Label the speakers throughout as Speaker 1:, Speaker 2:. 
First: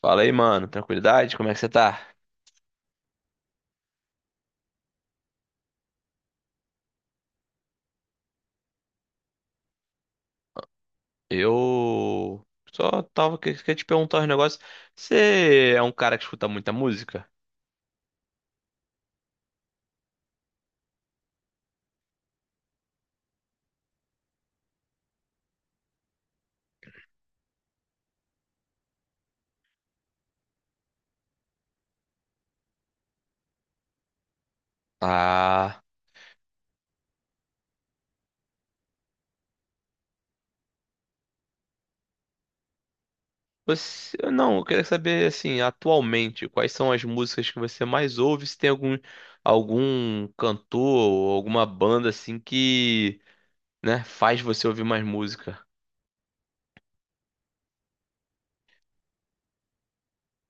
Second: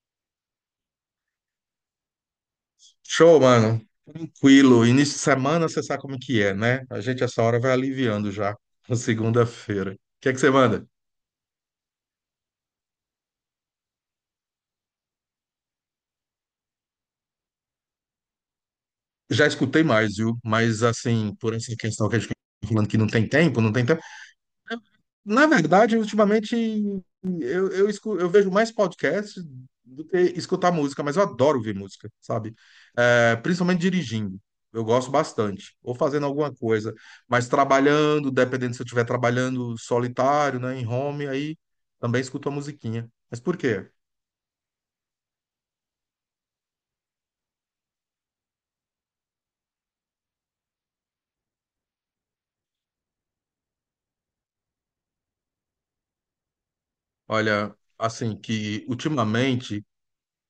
Speaker 1: Fala aí, mano. Tranquilidade? Como é que você tá?
Speaker 2: Show, mano. Tranquilo. Início de semana, você sabe como é que é, né? A gente essa hora vai aliviando já na segunda-feira. O que é que você manda?
Speaker 1: Eu só tava querendo te perguntar um negócio. Você é um cara que escuta muita música?
Speaker 2: Já escutei mais, viu? Mas assim, por essa questão que a gente fica falando que não tem tempo, não tem tempo. Na verdade, ultimamente eu vejo mais podcast do que escutar música, mas eu adoro ouvir música, sabe? É, principalmente dirigindo. Eu gosto bastante.
Speaker 1: Ah.
Speaker 2: Ou fazendo alguma coisa. Mas trabalhando, dependendo se eu estiver trabalhando solitário, né, em home, aí também escuto a musiquinha. Mas por quê?
Speaker 1: Não, eu queria saber, assim, atualmente, quais são as músicas que você mais ouve? Se tem algum cantor ou alguma banda, assim, que, né, faz você ouvir mais música?
Speaker 2: Olha, assim, que ultimamente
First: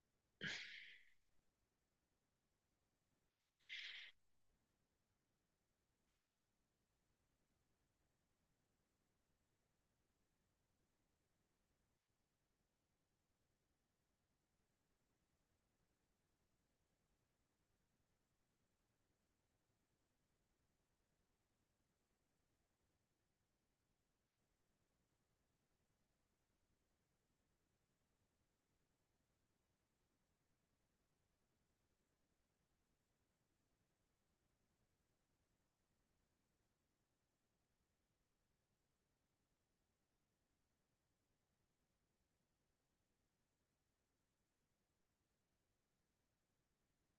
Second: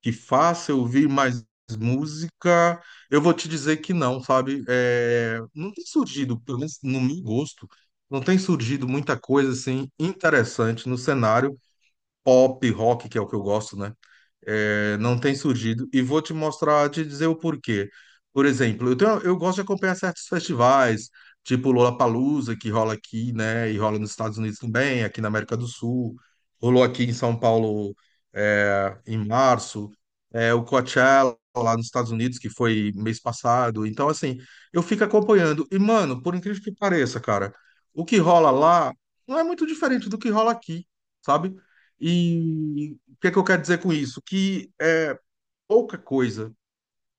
Speaker 2: que faça eu ouvir mais música, eu vou te dizer que não, sabe? É, não tem surgido, pelo menos no meu gosto, não tem surgido muita coisa assim interessante no cenário pop, rock, que é o que eu gosto, né? É, não tem surgido. E vou te mostrar, te dizer o porquê. Por exemplo, eu gosto de acompanhar certos festivais, tipo Lollapalooza, que rola aqui, né? E rola nos Estados Unidos também, aqui na América do Sul. Rolou aqui em São Paulo, é, em março. É, o Coachella lá nos Estados Unidos, que foi mês passado. Então, assim, eu fico acompanhando. E, mano, por incrível que pareça, cara, o que rola lá não é muito diferente do que rola aqui, sabe? E o que é que eu quero dizer com isso? Que é pouca coisa,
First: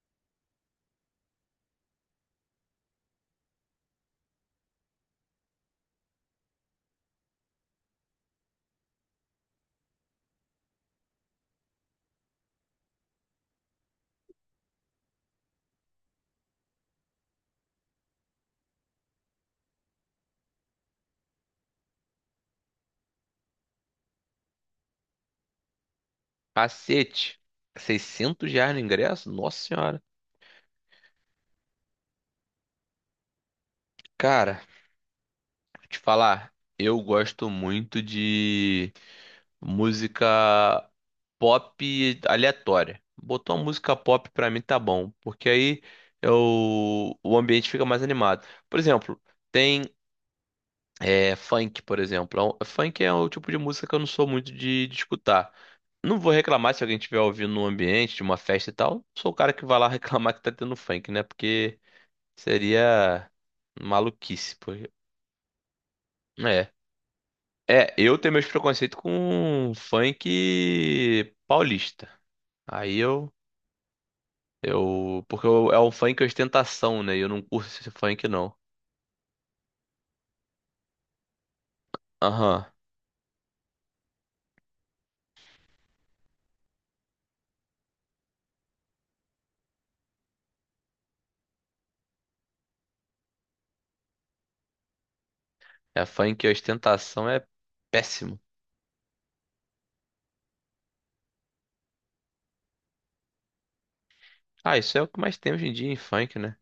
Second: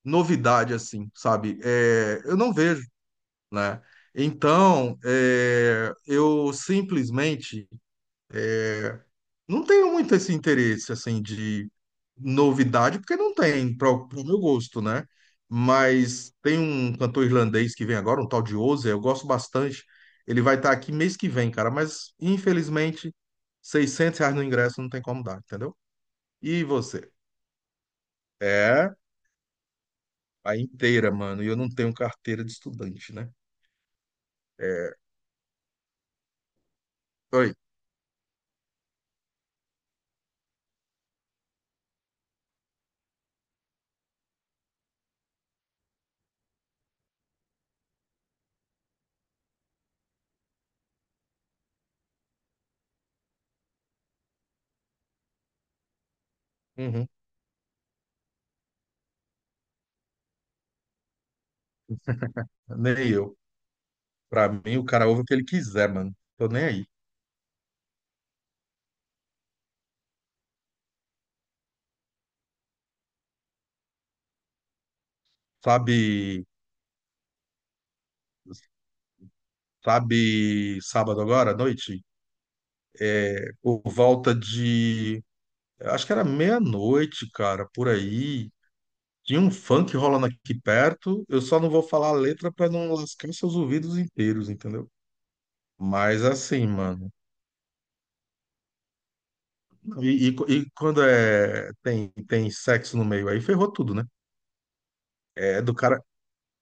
Speaker 2: novidade assim, sabe? É, eu não vejo, né? Então, é, eu simplesmente não tenho muito esse interesse assim de novidade, porque não tem, para o meu gosto, né? Mas tem um cantor irlandês que vem agora, um tal de Ozzy, eu gosto bastante. Ele vai estar aqui mês que vem, cara, mas infelizmente, R$ 600 no ingresso não tem como dar, entendeu? E você?
Speaker 1: Cacete! 600 reais no
Speaker 2: É,
Speaker 1: ingresso? Nossa senhora!
Speaker 2: a inteira, mano. E eu não tenho carteira de estudante, né?
Speaker 1: Cara, vou te falar, eu gosto
Speaker 2: Oi.
Speaker 1: muito de música pop aleatória. Botou uma música pop pra mim tá bom, porque aí o ambiente fica mais animado. Por exemplo, tem funk, por exemplo. Funk é o tipo de música que eu não sou muito de escutar. Não vou reclamar se alguém
Speaker 2: Uhum.
Speaker 1: estiver ouvindo no ambiente de uma festa e tal. Sou o cara que vai lá reclamar que tá tendo funk, né? Porque
Speaker 2: Nem
Speaker 1: seria
Speaker 2: eu. Pra
Speaker 1: maluquice, pô.
Speaker 2: mim, o cara ouve o que ele quiser, mano. Tô nem
Speaker 1: É.
Speaker 2: aí.
Speaker 1: É, eu tenho meus preconceitos com funk paulista. Aí é um funk
Speaker 2: Sabe,
Speaker 1: ostentação, né? E eu não curto esse funk, não.
Speaker 2: sabe, sábado agora, à noite?
Speaker 1: Aham.
Speaker 2: Por volta de. Acho que era meia-noite, cara, por aí. Tinha um funk rolando aqui perto. Eu só não vou falar a letra pra não lascar seus ouvidos inteiros, entendeu?
Speaker 1: É,
Speaker 2: Mas
Speaker 1: funk
Speaker 2: assim, mano.
Speaker 1: ostentação é péssimo.
Speaker 2: E, e- e quando é tem sexo no meio aí, ferrou tudo, né?
Speaker 1: Ah, isso é o que mais tem
Speaker 2: É
Speaker 1: hoje em
Speaker 2: do
Speaker 1: dia em
Speaker 2: cara,
Speaker 1: funk, né?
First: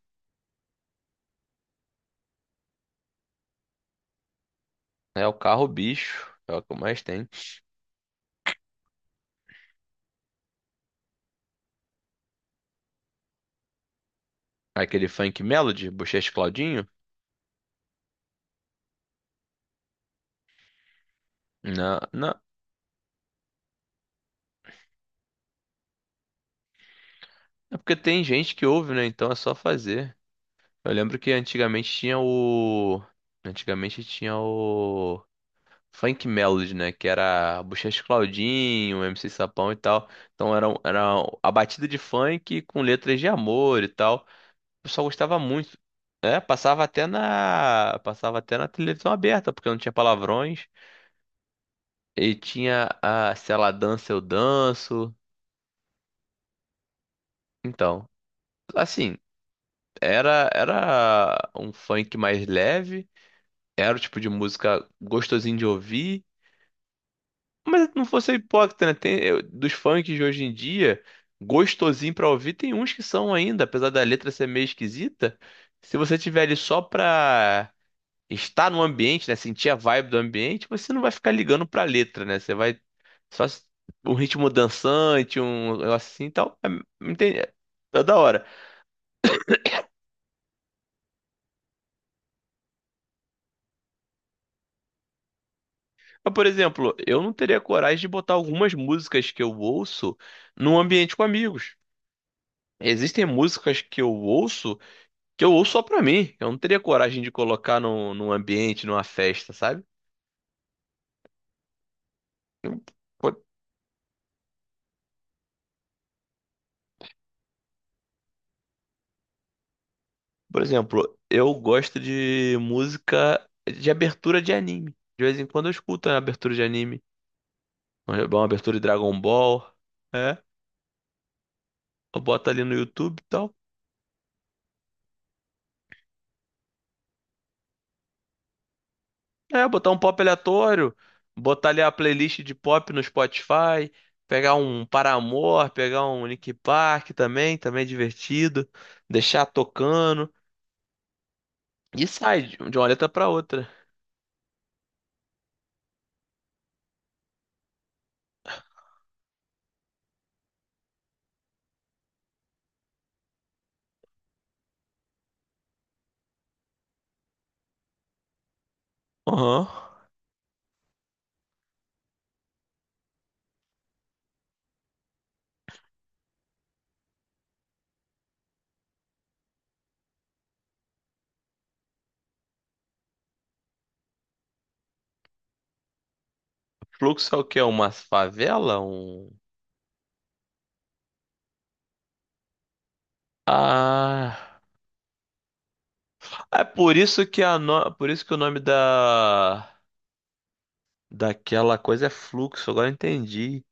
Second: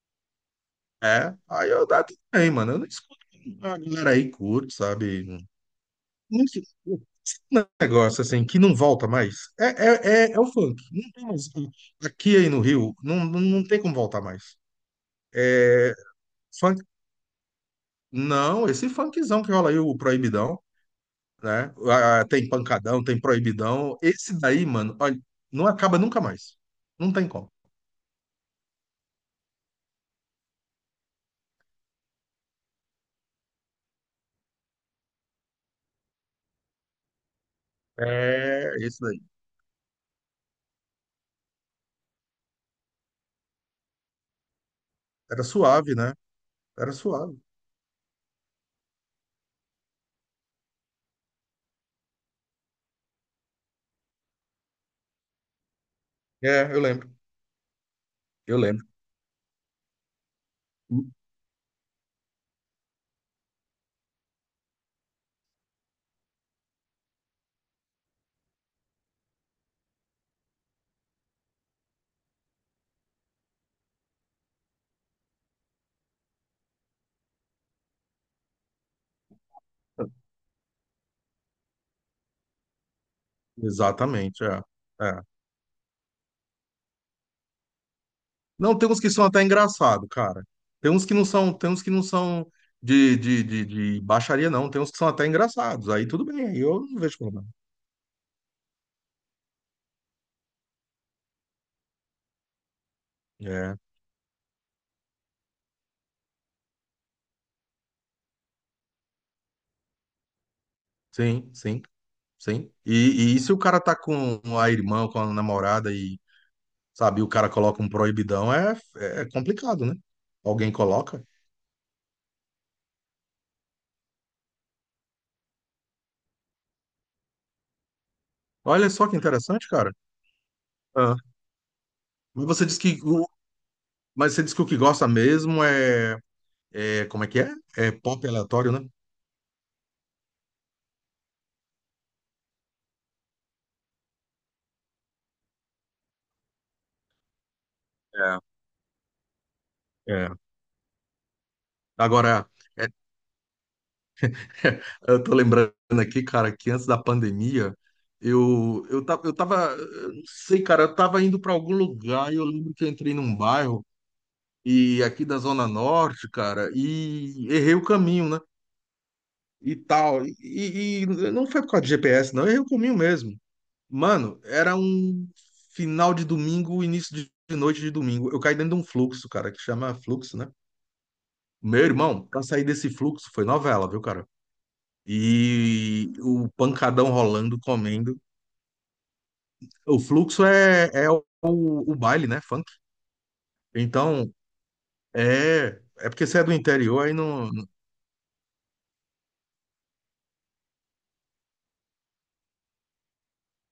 Speaker 2: é, aí eu dá tudo bem, mano. Eu não escuto a galera aí curto, sabe?
Speaker 1: É o carro bicho,
Speaker 2: Não
Speaker 1: é o
Speaker 2: sei,
Speaker 1: que mais tem.
Speaker 2: um negócio assim que não volta mais. É o funk. Não tem mais. Aqui aí no Rio, não tem como voltar mais.
Speaker 1: Aquele funk melody,
Speaker 2: É,
Speaker 1: Buchecha e
Speaker 2: funk.
Speaker 1: Claudinho?
Speaker 2: Não, esse funkzão que rola aí, o Proibidão, né?
Speaker 1: Não,
Speaker 2: Ah,
Speaker 1: não.
Speaker 2: tem pancadão, tem proibidão. Esse daí, mano, olha, não acaba nunca mais. Não tem como.
Speaker 1: É porque tem gente que ouve, né? Então é só fazer. Eu lembro que antigamente tinha o. Antigamente tinha o. funk melody, né? Que era Buchecha
Speaker 2: É, esse
Speaker 1: Claudinho,
Speaker 2: daí.
Speaker 1: MC Sapão e tal. Então era a batida de funk com letras de amor e tal. O pessoal gostava
Speaker 2: Era
Speaker 1: muito.
Speaker 2: suave, né?
Speaker 1: É, passava
Speaker 2: Era
Speaker 1: até
Speaker 2: suave.
Speaker 1: na, passava até na televisão aberta, porque não tinha palavrões. E tinha a Se Ela Dança, Eu Danço.
Speaker 2: É, eu lembro.
Speaker 1: Então,
Speaker 2: Eu lembro.
Speaker 1: assim, era um funk mais leve. Era o tipo de música gostosinho de ouvir. Mas não vou ser hipócrita, né? Dos funks de hoje em dia, gostosinho pra ouvir, tem uns que são ainda, apesar da letra ser meio esquisita. Se você tiver ali só pra estar no ambiente, né? Sentir a vibe do ambiente, você não vai ficar ligando pra letra, né? Você vai só s- um
Speaker 2: Exatamente,
Speaker 1: ritmo
Speaker 2: é. É.
Speaker 1: dançante, um negócio assim e tal. É, entende? É da hora.
Speaker 2: Não, tem uns que são até engraçado, cara. Tem uns que não são, tem uns que não são de baixaria, não. Tem uns que são até engraçados. Aí tudo
Speaker 1: Mas, por
Speaker 2: bem, aí eu
Speaker 1: exemplo,
Speaker 2: não vejo
Speaker 1: eu não
Speaker 2: problema.
Speaker 1: teria coragem de botar algumas músicas que eu ouço num ambiente com amigos. Existem
Speaker 2: É,
Speaker 1: músicas que eu ouço. Que eu ouço só pra mim. Eu não teria coragem de colocar num ambiente, numa festa, sabe?
Speaker 2: sim, sim, sim.
Speaker 1: Eu-
Speaker 2: E
Speaker 1: por,
Speaker 2: se o cara tá com a irmã, com a namorada e, sabe, o cara coloca um proibidão, é complicado, né?
Speaker 1: por
Speaker 2: Alguém
Speaker 1: exemplo,
Speaker 2: coloca.
Speaker 1: eu gosto de música de abertura de anime. De vez em quando eu escuto a abertura de anime. Uma abertura de
Speaker 2: Olha só que
Speaker 1: Dragon Ball.
Speaker 2: interessante, cara.
Speaker 1: É.
Speaker 2: Ah.
Speaker 1: Eu
Speaker 2: Mas
Speaker 1: boto ali
Speaker 2: você
Speaker 1: no
Speaker 2: diz que,
Speaker 1: YouTube e
Speaker 2: o-
Speaker 1: tal.
Speaker 2: mas você diz que o que gosta mesmo é, como é que é? É pop aleatório, né?
Speaker 1: É, botar um pop aleatório. Botar ali a playlist de pop no Spotify. Pegar um Paramore, pegar um Linkin Park também, também é divertido. Deixar tocando.
Speaker 2: É.
Speaker 1: E sai
Speaker 2: Agora,
Speaker 1: de uma
Speaker 2: é,
Speaker 1: letra pra outra.
Speaker 2: eu tô lembrando aqui, cara, que antes da pandemia, eu tava, eu tava, eu não sei, cara, eu tava indo para algum lugar e eu lembro que eu entrei num bairro e aqui da Zona Norte, cara, e errei o caminho, né?
Speaker 1: Aham.
Speaker 2: E tal. E não foi por causa de GPS, não, eu errei o caminho mesmo. Mano, era um final de domingo, início de noite de domingo. Eu caí dentro de um fluxo, cara, que chama fluxo, né? Meu irmão, pra sair desse fluxo foi novela, viu, cara? E o pancadão
Speaker 1: Fluxo é o
Speaker 2: rolando,
Speaker 1: quê? Uma
Speaker 2: comendo.
Speaker 1: favela? Um...
Speaker 2: O fluxo é o baile, né? Funk. Então,
Speaker 1: Ah,
Speaker 2: é porque você é do
Speaker 1: é por
Speaker 2: interior, aí
Speaker 1: isso que
Speaker 2: não. não-
Speaker 1: o nome da daquela coisa é fluxo, agora eu entendi.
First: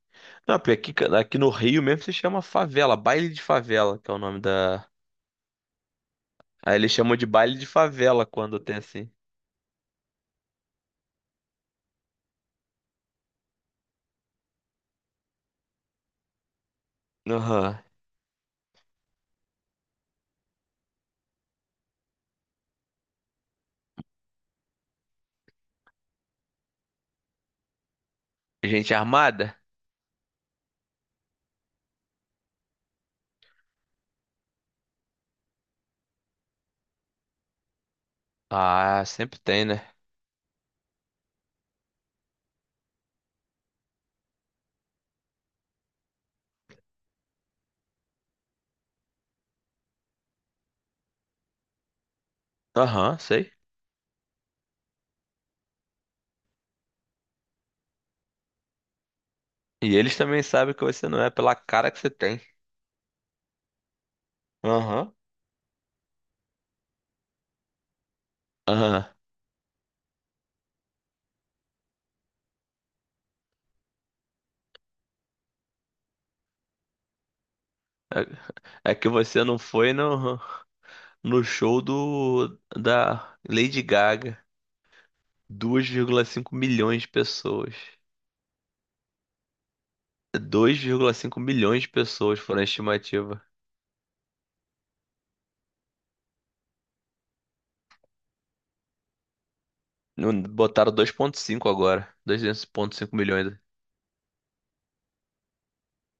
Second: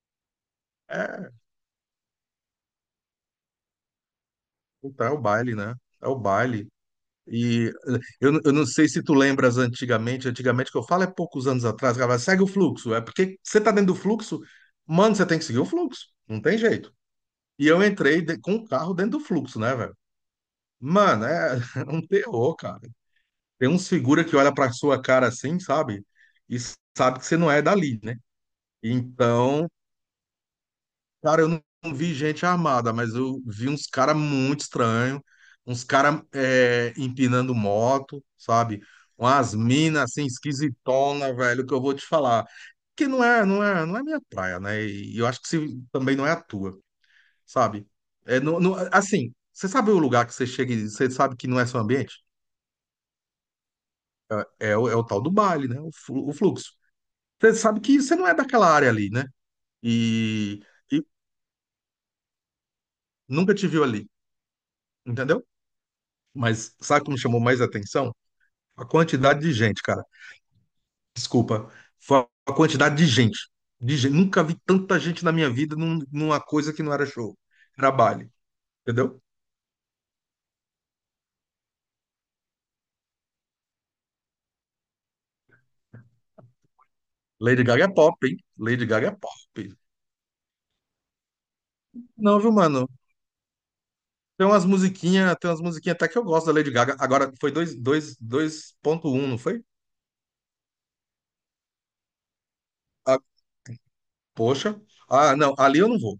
Speaker 1: Não, porque aqui, ca-
Speaker 2: É,
Speaker 1: aqui no Rio mesmo se chama favela, baile de favela, que é o nome da.
Speaker 2: puta, é o baile, né? É o baile.
Speaker 1: Aí eles chamam de baile de
Speaker 2: E
Speaker 1: favela
Speaker 2: eu
Speaker 1: quando
Speaker 2: não
Speaker 1: tem
Speaker 2: sei se
Speaker 1: assim.
Speaker 2: tu lembras antigamente, antigamente que eu falo é poucos anos atrás, cara, segue o fluxo. É porque você tá dentro do fluxo, mano, você tem que seguir o fluxo. Não tem jeito. E
Speaker 1: Aham.
Speaker 2: eu entrei com o carro dentro do fluxo, né, velho? Mano, é um terror, cara. Tem uns figura que olha pra sua cara assim, sabe? E sabe que você não é dali, né?
Speaker 1: Gente armada?
Speaker 2: Então, cara, eu não vi gente armada, mas eu vi uns cara muito estranho, uns cara empinando moto, sabe?
Speaker 1: Ah, sempre
Speaker 2: Umas
Speaker 1: tem, né?
Speaker 2: minas assim esquisitona, velho, que eu vou te falar. Que não é minha praia, né? E eu acho que também não é a tua, sabe? É, assim, você sabe o lugar que você chega e você sabe que não é seu ambiente?
Speaker 1: Aham, sei.
Speaker 2: É o tal do baile, né? O fluxo. Você sabe que você não é daquela área ali, né?
Speaker 1: E eles também
Speaker 2: E,
Speaker 1: sabem que
Speaker 2: e
Speaker 1: você não é pela cara que você tem.
Speaker 2: nunca te viu ali,
Speaker 1: Aham.
Speaker 2: entendeu? Mas sabe o que me chamou mais atenção? A
Speaker 1: Aham.
Speaker 2: quantidade de gente, cara. Desculpa. Foi a quantidade de gente. De gente. Nunca vi tanta gente na minha vida numa coisa que não era show. Era baile,
Speaker 1: É é que
Speaker 2: entendeu?
Speaker 1: você não foi, não. No show do da Lady Gaga. 2,5 milhões de
Speaker 2: Lady
Speaker 1: pessoas.
Speaker 2: Gaga é pop, hein? Lady Gaga é pop.
Speaker 1: 2,5 milhões de pessoas
Speaker 2: Não, viu,
Speaker 1: foram a
Speaker 2: mano?
Speaker 1: estimativa.
Speaker 2: Tem umas musiquinhas até que eu gosto da Lady Gaga. Agora, foi 2,1, não foi?
Speaker 1: Botaram 2,5 agora. dois vírgula cinco
Speaker 2: Ah,
Speaker 1: milhões.
Speaker 2: poxa. Ah, não, ali eu não vou.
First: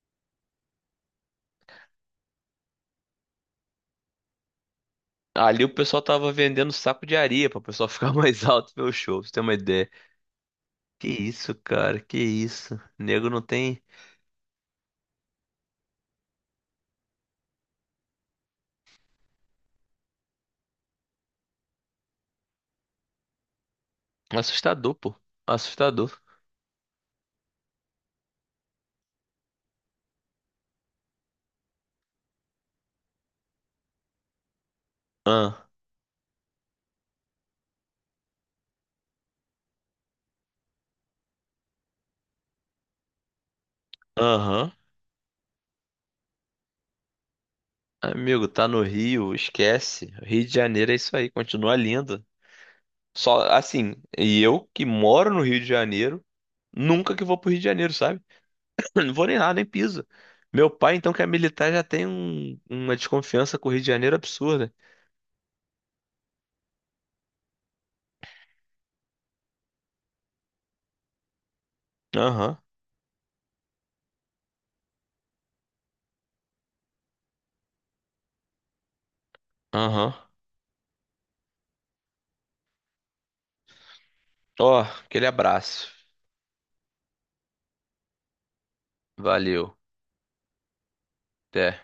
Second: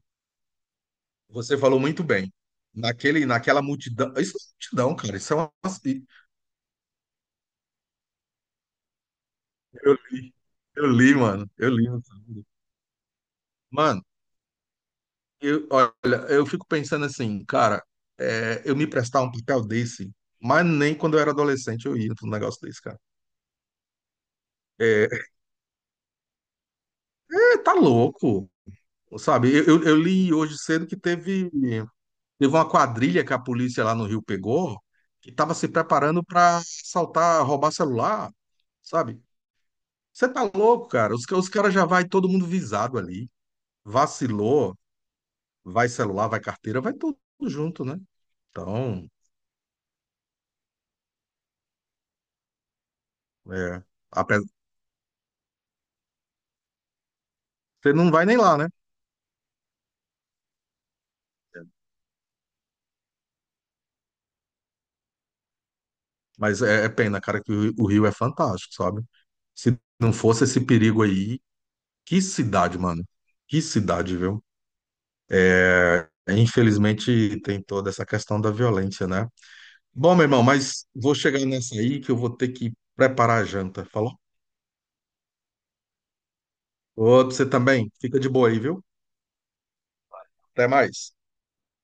Speaker 2: Você falou muito bem. Naquela multidão. Isso não é multidão, cara. Isso é uma.
Speaker 1: Ali o pessoal tava vendendo saco de areia pra o pessoal ficar mais alto e ver o show, pra você ter uma ideia.
Speaker 2: Eu li, eu
Speaker 1: Que
Speaker 2: li, mano.
Speaker 1: isso,
Speaker 2: Eu li.
Speaker 1: cara,
Speaker 2: mano.
Speaker 1: que isso. Nego não tem.
Speaker 2: Mano, eu, olha, eu fico pensando assim, cara, é, eu me prestar um papel desse, mas nem quando eu era adolescente eu ia pra um negócio desse, cara.
Speaker 1: Assustador, pô.
Speaker 2: É,
Speaker 1: Assustador.
Speaker 2: é, tá louco, sabe? Eu li hoje cedo que teve, uma quadrilha que a polícia lá no Rio pegou, que tava se
Speaker 1: Ah,
Speaker 2: preparando pra assaltar, roubar celular, sabe? Você tá louco, cara? Os caras já vai todo mundo visado ali.
Speaker 1: aham.
Speaker 2: Vacilou, vai celular, vai carteira, vai tudo junto, né?
Speaker 1: Amigo, tá no
Speaker 2: Então,
Speaker 1: Rio, esquece. Rio de Janeiro é isso aí, continua lindo. Só
Speaker 2: é,
Speaker 1: assim, e
Speaker 2: apesar,
Speaker 1: eu que moro no Rio de Janeiro, nunca que vou pro Rio de Janeiro,
Speaker 2: você não
Speaker 1: sabe?
Speaker 2: vai nem lá, né?
Speaker 1: Não vou nem lá, nem piso. Meu pai, então, que é militar, já tem uma desconfiança com o Rio de Janeiro absurda.
Speaker 2: Mas é pena, cara, que o Rio é fantástico, sabe? Se não fosse esse perigo aí, que
Speaker 1: Aham,
Speaker 2: cidade, mano. Que cidade, viu? É, infelizmente tem toda essa questão da violência, né?
Speaker 1: aham.
Speaker 2: Bom, meu irmão, mas vou chegar nessa aí que eu vou ter que preparar a janta, falou?
Speaker 1: Ó, aquele abraço.
Speaker 2: Outro, você também. Fica de boa aí, viu?
Speaker 1: Valeu.
Speaker 2: Até mais.
Speaker 1: Até.